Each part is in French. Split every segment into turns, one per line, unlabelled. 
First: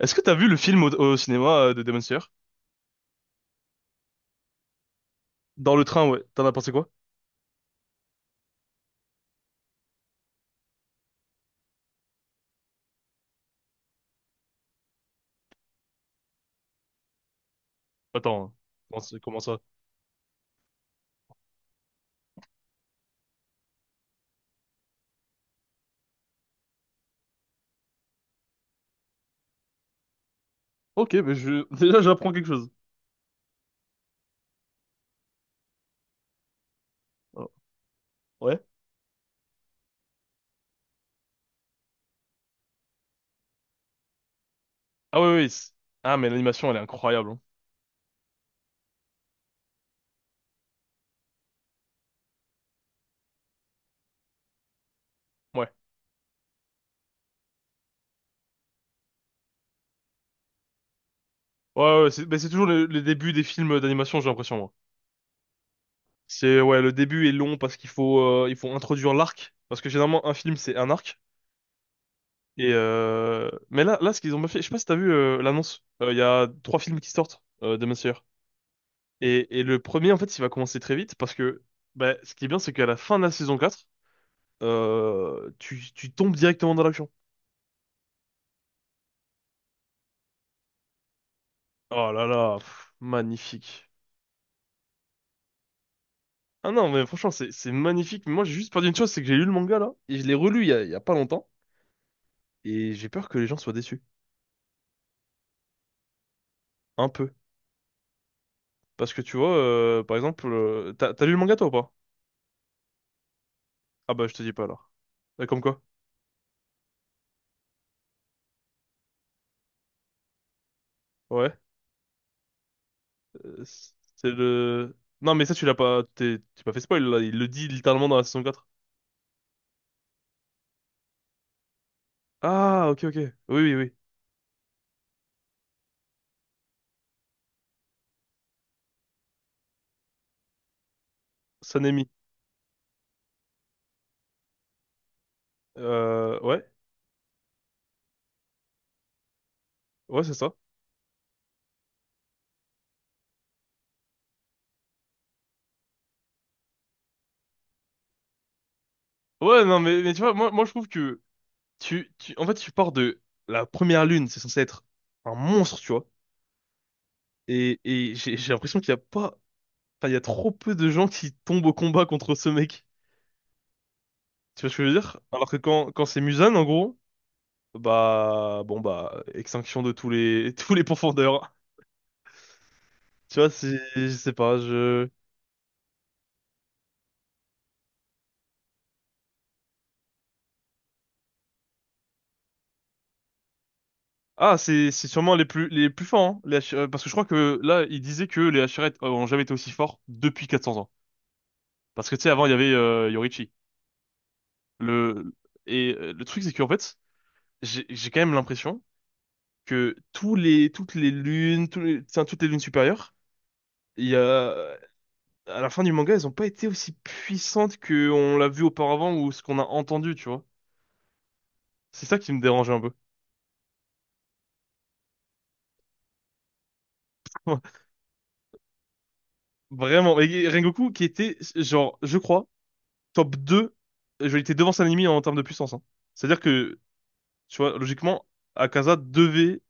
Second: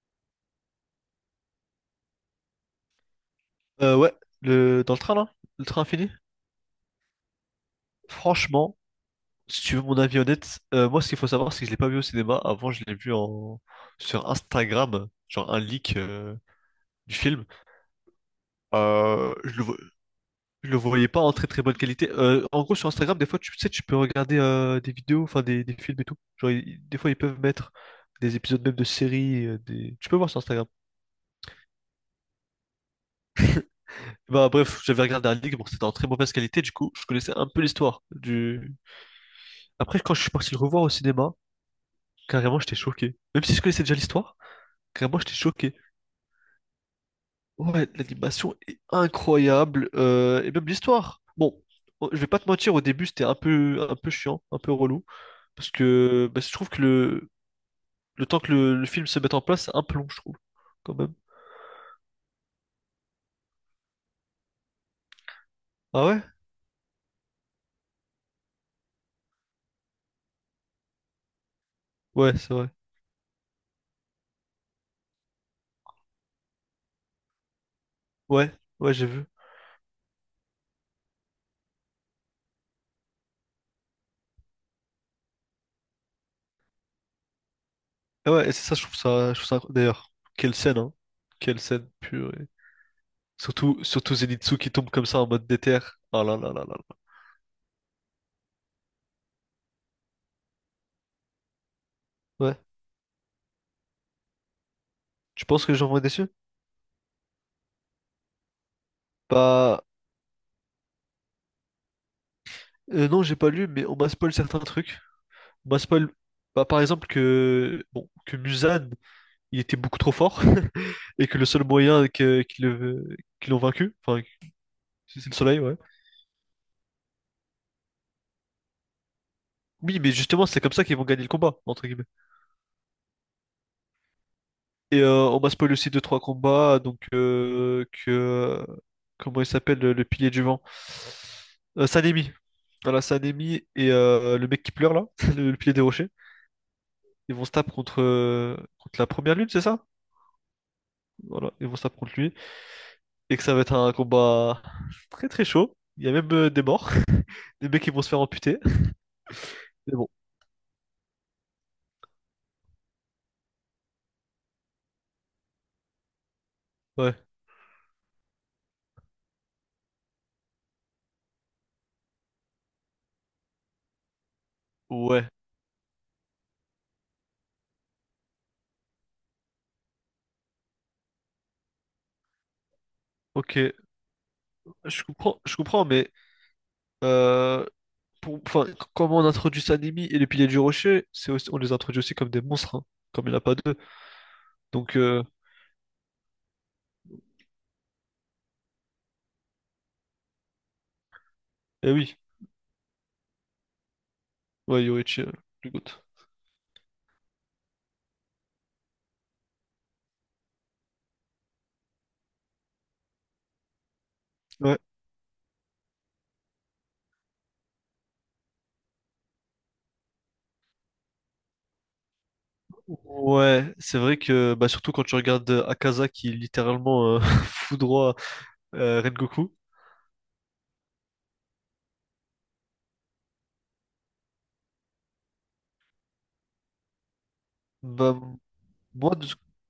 Est-ce que t'as vu le film au cinéma de Demon Slayer?
Ouais, dans le train là, le
Dans
train
le train,
infini.
ouais. T'en as pensé quoi?
Franchement, si tu veux mon avis honnête, moi ce qu'il faut savoir c'est que je l'ai pas vu au cinéma. Avant je l'ai vu en sur Instagram, genre un leak du film.
Attends, comment, ça?
Euh,
Comment ça?
je le... vo- je le voyais pas en très très bonne qualité. En gros sur Instagram des fois tu sais tu peux regarder des vidéos, enfin des films et tout. Genre des fois ils peuvent mettre des épisodes même de séries, tu peux voir sur Instagram.
Ok, mais je... déjà j'apprends quelque chose.
Bah bref, j'avais regardé un leak, bon c'était en très mauvaise qualité du coup je connaissais un
Oh.
peu l'histoire
Ouais.
du. Après quand je suis parti le revoir au cinéma. Carrément, j'étais choqué. Même si je connaissais déjà l'histoire, carrément,
Ah oui,
j'étais
oui. C'est-
choqué.
Ah, mais l'animation, elle est incroyable, hein.
Ouais, l'animation est incroyable, et même l'histoire. Bon, oh, je vais pas te mentir, au début, c'était un peu chiant, un peu relou,
Ouais.
parce que bah, je trouve que le temps que le film se mette en place, c'est un peu long, je trouve, quand même.
Ouais, ouais, c'est mais c'est toujours le début des films d'animation, j'ai l'impression, moi.
Ah ouais?
C'est, ouais, le début est long parce qu'il faut, il faut introduire l'arc. Parce que généralement, un film, c'est un arc.
Ouais, c'est vrai.
Et mais là, ce qu'ils ont fait, je sais pas si t'as vu l'annonce. Il y a trois films qui sortent, Demon Slayer.
Ouais, ouais, j'ai vu.
Et le premier, en fait, il va commencer très vite parce que bah, ce qui est bien, c'est qu'à la fin de la saison 4, tu tombes directement dans l'action.
Ah ouais, et c'est ça, je trouve ça, je trouve ça. D'ailleurs, quelle scène, hein? Quelle scène
Oh là
purée.
là, pff,
Surtout,
magnifique.
surtout Zenitsu qui tombe comme ça en mode déter. Ah là là là là
Ah non,
là.
mais franchement, c'est magnifique. Mais moi, j'ai juste peur d'une chose, c'est que j'ai lu le manga là, et je l'ai relu il y a pas longtemps,
Ouais.
et j'ai peur que les gens soient déçus.
Tu penses que les gens vont être déçus?
Un peu. Parce que tu vois,
Bah,
par exemple, t'as lu le manga toi ou pas?
Non, j'ai pas lu, mais on m'a
Ah bah,
spoil
je te dis
certains
pas alors.
trucs.
Comme
On m'a
quoi?
spoil, bah, par exemple, que, bon, que Musan, il était beaucoup trop fort, et que le
Ouais.
seul moyen que, qu'ils l'ont
Euh,
vaincu, enfin,
c'est le.
c'est le
Non, mais ça,
soleil,
tu l'as
ouais.
pas. T'es pas fait spoil là, il le dit littéralement dans la saison 4.
Oui, mais justement, c'est comme ça qu'ils vont gagner le combat, entre guillemets.
Ah, ok, ok. Oui, oui, oui.
Et on m'a spoil aussi deux, trois combats, donc que. Comment il s'appelle, le pilier du vent?
Sanemi.
Sanemi. Voilà, Sanemi et le mec qui pleure là, le pilier des rochers.
Ouais,
Ils vont se taper contre la première lune, c'est ça?
ouais, c'est ça.
Voilà, ils vont se taper contre lui, et que ça va être un combat très très chaud. Il y a même des morts, des mecs qui vont se faire amputer.
Ouais, non,
Mais bon,
mais tu vois, moi, moi, je trouve que en fait, tu pars de la première lune, c'est censé être un monstre, tu vois.
ouais,
Et j'ai l'impression qu'il y a pas, enfin, il y a trop peu de gens qui tombent au combat contre ce mec. Tu vois ce que je veux dire?
ouais,
Alors que quand, quand c'est Muzan, en gros, bah, bon, bah, extinction de tous les, tous les pourfendeurs. Tu vois,
ok.
c'est, je sais pas, je.
Je comprends, mais euh, pour, enfin, comment on introduit Sanemi et les piliers du rocher, c'est aussi, on les introduit aussi comme des monstres, hein, comme il n'y en a pas deux.
Ah,
Donc,
c'est sûrement les plus forts, hein, les Hashi- parce que je crois que là, il disait que les Hachirettes ont jamais été aussi forts depuis 400 ans.
eh
Parce que
oui,
tu sais, avant, il y avait Yorichi.
ouais, Yoichi,
Le...
le
Et
GOAT.
le truc, c'est qu'en fait, j'ai quand même l'impression que tous les, toutes les lunes, tous les- enfin, toutes les lunes supérieures, il y a...
Ouais.
à la fin du manga, elles n'ont pas été aussi puissantes qu'on l'a vu auparavant ou ce qu'on a entendu, tu vois. C'est ça qui me dérangeait un peu.
Ouais, c'est vrai que bah, surtout quand tu regardes Akaza qui littéralement fout droit Rengoku,
Vraiment. Et Rengoku, qui était, genre, je crois, top deux, il était devant Sanemi en termes de puissance, hein. C'est-à-dire que, tu vois,
bah,
logiquement, Akaza
moi,
devait...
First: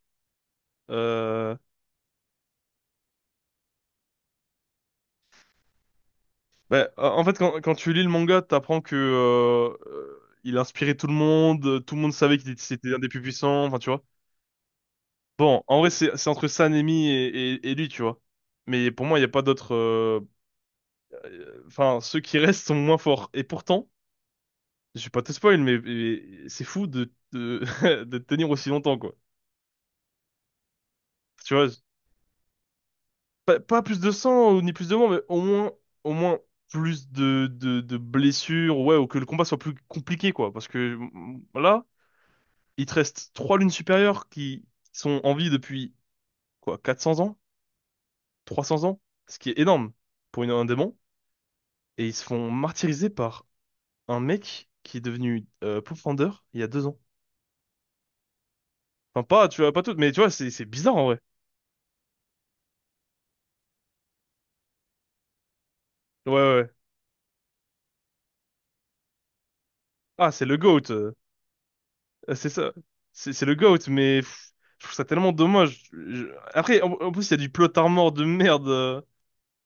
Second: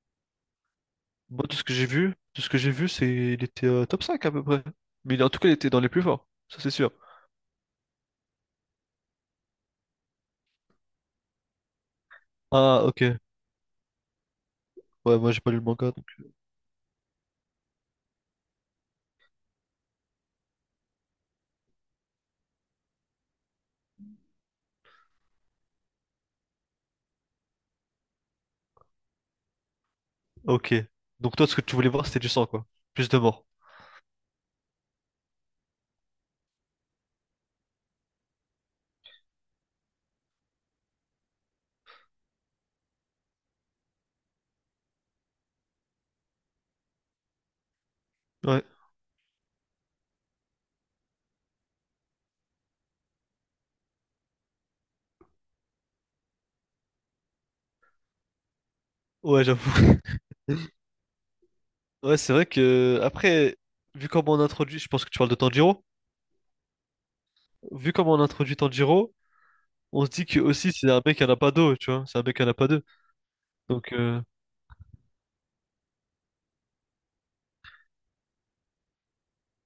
Moi, de
euh,
ce que j'ai vu, de ce que j'ai vu, c'est il était top 5 à peu près. Mais en tout cas, il était dans les plus forts, ça c'est
Ben,
sûr.
en fait, quand, quand tu lis le manga, t'apprends que il inspirait tout le monde savait qu'il était
Ah,
c'était un des
ok.
plus puissants, enfin tu vois.
Ouais, moi j'ai pas lu
Bon,
le
en vrai,
manga donc.
c'est entre Sanemi et lui, tu vois. Mais pour moi, il n'y a pas d'autres. Enfin, ceux qui restent sont moins forts. Et pourtant, je vais pas te spoil, mais c'est fou de, de tenir aussi longtemps, quoi.
Ok. Donc toi,
Tu
ce que
vois,
tu voulais voir, c'était du sang quoi. Plus de morts.
pas, pas plus de sang ou ni plus de mort, mais au moins plus de blessures, ouais, ou que le combat soit plus compliqué, quoi. Parce que là. Il te reste trois lunes supérieures qui sont en vie depuis quoi, 400 ans, trois
Ouais.
cents ans, ce qui est énorme pour une, un démon. Et ils se font martyriser par un mec qui est devenu Pathfinder il y a deux ans. Enfin,
Ouais,
pas, tu vois, pas
j'avoue.
tout, mais tu vois, c'est bizarre en vrai.
Ouais, c'est vrai que après, vu comment on introduit, je pense que tu parles de Tanjiro.
Ouais, ouais, ouais.
Vu comment on introduit Tanjiro, on se dit
Ah,
que
c'est le
aussi
GOAT.
c'est un mec qui en a pas deux, tu vois. C'est un mec qui
C'est
en a pas
ça.
deux.
C'est le GOAT,
Donc
mais pff, je trouve ça tellement dommage. Je- Après, en, en plus, il y a du plot armor de merde.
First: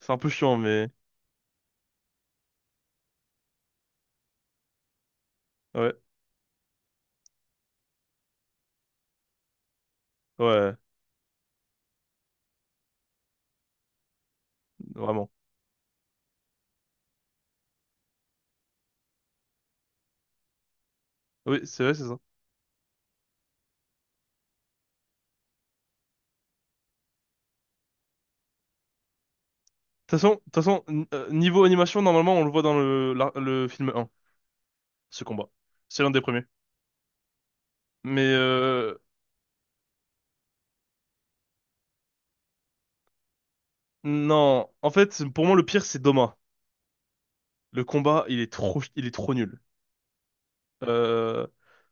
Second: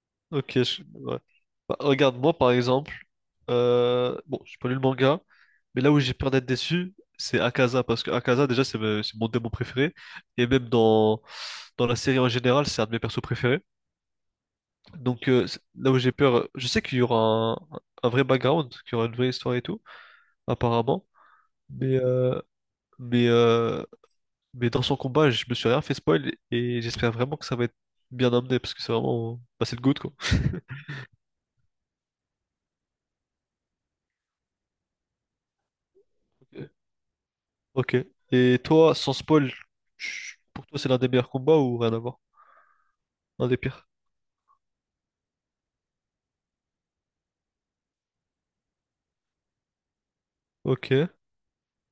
C'est un peu
ok,
chiant, mais
ouais. Bah, regarde, moi par exemple, bon, j'ai pas lu le manga, mais là
ouais,
où j'ai peur d'être déçu, c'est Akaza, parce que Akaza, déjà, c'est mon démon préféré, et même
ouais,
dans la série en général, c'est un de mes persos préférés. Donc
vraiment.
là où j'ai peur, je sais qu'il y aura un vrai background, qu'il y aura une vraie histoire et tout, apparemment,
Oui, c'est vrai,
mais,
c'est ça.
euh, mais, euh, mais dans son combat, je me suis rien fait spoil, et j'espère vraiment que ça va être bien amené, parce que c'est vraiment, bah, c'est le GOAT,
Toute
quoi.
façon, de toute façon, n- niveau animation, normalement, on le voit dans le, la- le film 1, ce combat. C'est l'un des premiers.
Ok.
Mais
Et toi, sans spoil, pour toi, c'est l'un des meilleurs combats ou rien à voir? Un des pires.
non, en fait, pour moi, le pire, c'est Doma. Le combat, il est trop nul.
Ok,
Euh,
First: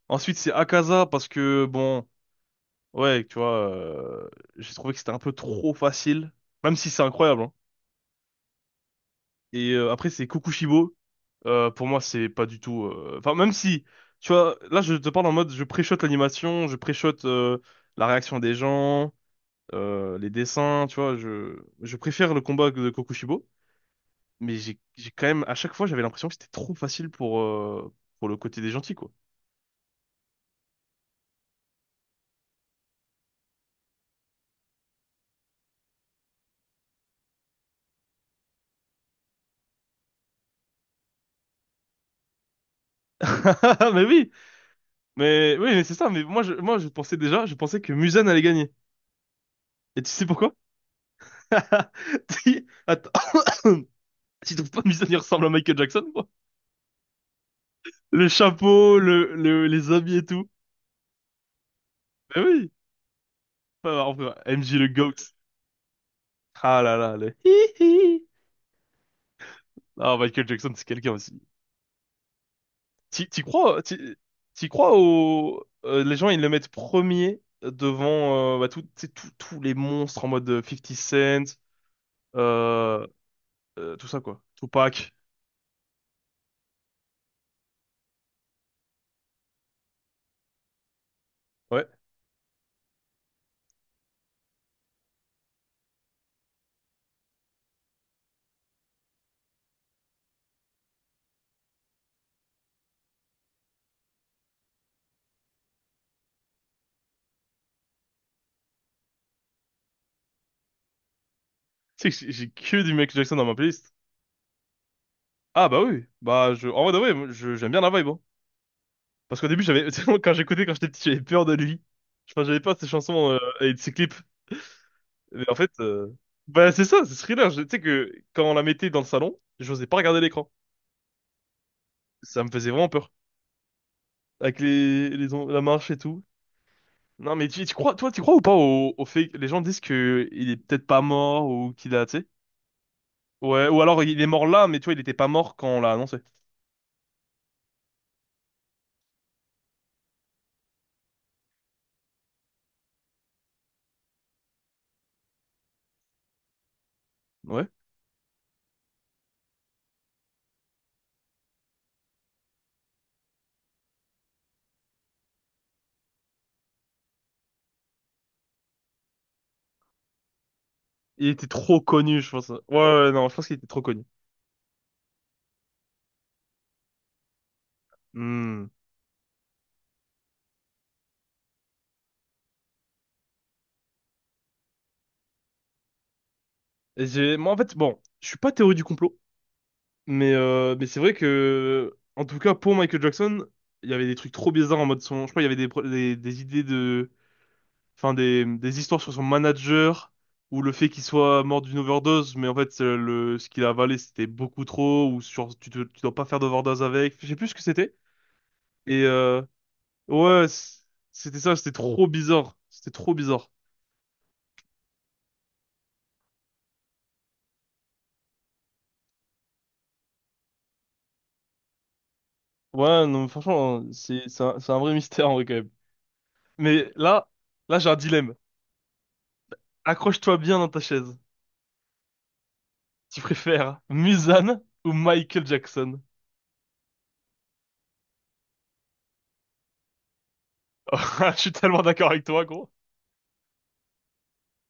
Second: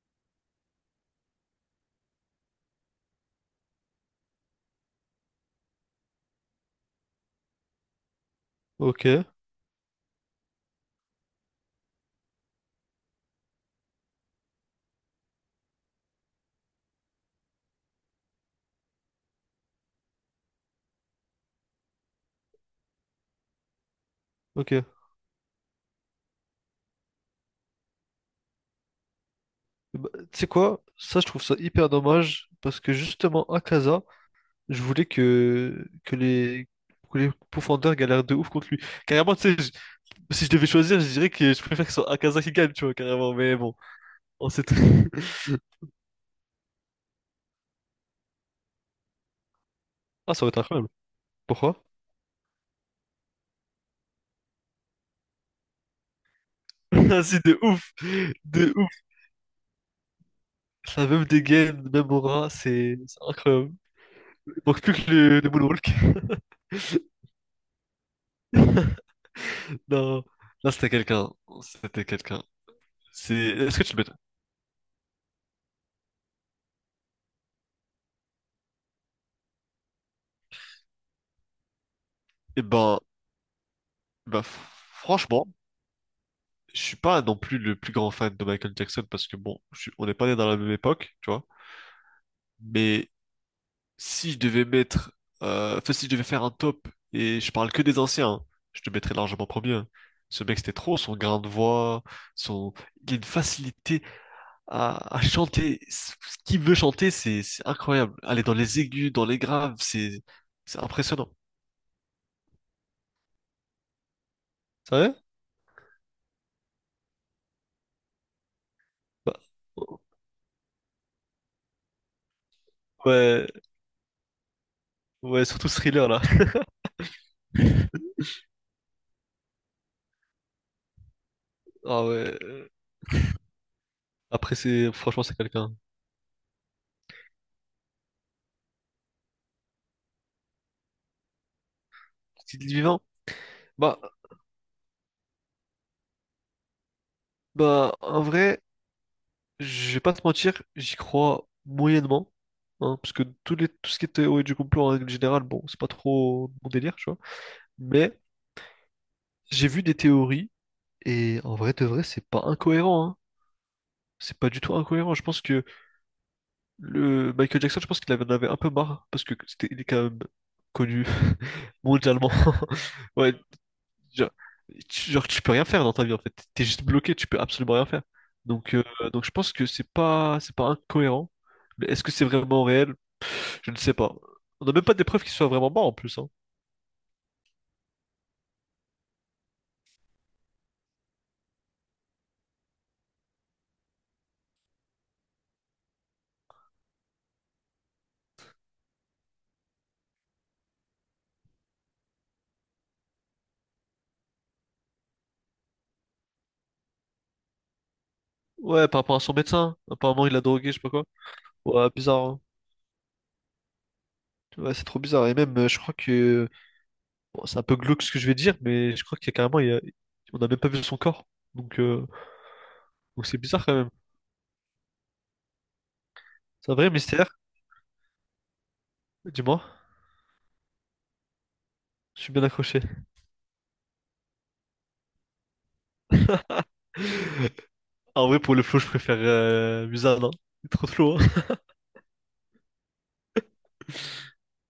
ensuite, c'est Akaza, parce que, bon, ouais, tu vois, j'ai trouvé que c'était un peu trop facile, même si c'est incroyable, hein.
ok,
Et après, c'est Kokushibo. Pour moi, c'est pas du tout... Enfin, même si, tu vois, là, je te parle en mode, je préchote l'animation, je préchote la réaction des gens. Les dessins, tu vois, je préfère le combat de Kokushibo, mais j'ai
ok.
j'ai quand même, à chaque fois, j'avais l'impression que c'était trop facile pour le côté des gentils, quoi.
Bah, tu sais quoi? Ça, je trouve ça hyper dommage parce que justement, à Akaza, je voulais que les profondeurs galèrent de ouf contre lui. Carrément, tu sais, si je devais choisir, je dirais que je préfère que ce soit Akaza qui gagne, tu vois, carrément. Mais bon,
Mais oui,
on sait tout.
mais oui, mais c'est ça, mais moi, je pensais déjà, je pensais que Muzan allait gagner. Et tu sais
Ah, ça va
pourquoi?
être incroyable. Pourquoi?
Si- Attends. Tu trouves pas Muzan, il ressemble à Michael Jackson, quoi?
Ah, si, de ouf!
Le
De ouf!
chapeau, le- les habits et tout.
Ça a même des gains, même
Mais
aura,
oui,
c'est incroyable.
enfin, enfin,
Il
MJ
manque
le
plus que
GOAT.
le moonwalk.
Ah là là, le hi hi. Ah,
Non,
Michael
là
Jackson, c'est
c'était
quelqu'un
quelqu'un,
aussi.
c'était quelqu'un.
T'y t'y
Est-ce
crois,
que tu
t'y
le mettrais?
t'y crois au... les gens, ils le mettent premier devant bah, tout- tu sais, tout- tous les monstres en mode 50 Cent,
Eh ben,
euh, tout ça, quoi.
ben,
Tupac.
franchement, je suis pas non plus le plus grand fan de Michael Jackson parce que bon, on n'est pas né dans la même époque, tu vois.
Ouais.
Mais si je devais mettre, enfin, si je devais faire un top et je parle que des anciens, hein, je te mettrais largement premier, hein. Ce mec c'était trop, son grain de voix, son, il a une facilité à chanter. Ce qu'il veut chanter, c'est incroyable. Aller dans les aigus, dans les graves, c'est impressionnant.
Tu sais que j'ai que du Michael Jackson dans ma playlist.
Ça va
Ah bah oui. Bah, je... En vrai, ouais, je... j'aime bien la vibe, hein.
Bah,
Parce qu'au début, j'avais... quand j'écoutais, quand j'étais petit, j'avais peur de lui. Enfin, j'avais peur de ses chansons
ouais,
et de ses clips.
ouais,
Mais en
surtout
fait...
Thriller là.
Bah, c'est ça, c'est Thriller. Je- Tu sais que quand on la mettait dans le salon, j'osais pas regarder l'écran.
Ah ouais.
Ça me faisait vraiment peur.
Après,
Avec
c'est franchement,
les
c'est
on- la
quelqu'un.
marche et tout. Non, mais tu crois, toi, tu crois ou pas au fait que les gens disent que il est peut-être pas mort ou qu'il a, tu sais?
Est vivant?
Ouais, ou
Bah,
alors il est mort là, mais tu vois, il était pas mort quand on l'a annoncé.
bah, en vrai, je vais pas te mentir, j'y crois moyennement. Hein, parce que tout ce qui est théorie du complot en règle générale, bon, c'est pas trop mon délire, tu vois.
Ouais.
Mais j'ai vu des théories, et en vrai de vrai, c'est pas incohérent, hein. C'est pas du tout incohérent. Je pense que le Michael Jackson, je pense qu'il en avait un peu marre, parce que il est quand même connu
Il était trop connu, je
mondialement.
pense. Ouais, ouais, non, je
Ouais,
pense qu'il était trop connu.
genre, genre, tu peux rien faire dans ta vie en fait. T'es juste bloqué, tu peux absolument rien faire.
Hmm.
Donc, euh, donc, je pense que c'est pas incohérent. Mais est-ce que c'est vraiment réel? Je ne sais pas. On n'a même pas des preuves qu'il soit vraiment mort en plus, hein.
Et j'ai, moi, en fait, bon, je suis pas théorie du complot, mais c'est vrai que, en tout cas, pour Michael Jackson, il y avait des trucs trop bizarres en mode son, je crois, il y avait des, pro- des idées de, enfin des histoires sur son manager ou le fait qu'il soit mort d'une overdose, mais en fait le ce qu'il a avalé c'était beaucoup trop ou sur tu, te- tu dois pas faire d'overdose avec, je sais plus ce que c'était.
Ouais, par
Et
rapport à son médecin. Apparemment, il l'a
ouais,
drogué, je
c-
sais pas quoi.
c'était ça, c'était
Ouais,
trop
bizarre, hein.
bizarre, c'était trop bizarre.
Ouais, c'est trop bizarre. Et même, je crois que. Bon, c'est un peu glauque ce que je vais dire, mais je crois qu'il y a carrément. On n'a même pas vu son corps. Donc, euh,
Ouais,
donc,
non,
c'est bizarre quand
franchement,
même.
c'est un vrai mystère en vrai quand même.
C'est un vrai
Mais
mystère.
là, là j'ai un dilemme.
Dis-moi,
Accroche-toi bien dans ta chaise.
je suis bien accroché.
Tu préfères Mulan ou Michael Jackson?
En vrai, pour le flow, je préfère Musa, non? Il est trop slow,
Je suis tellement d'accord avec toi, gros.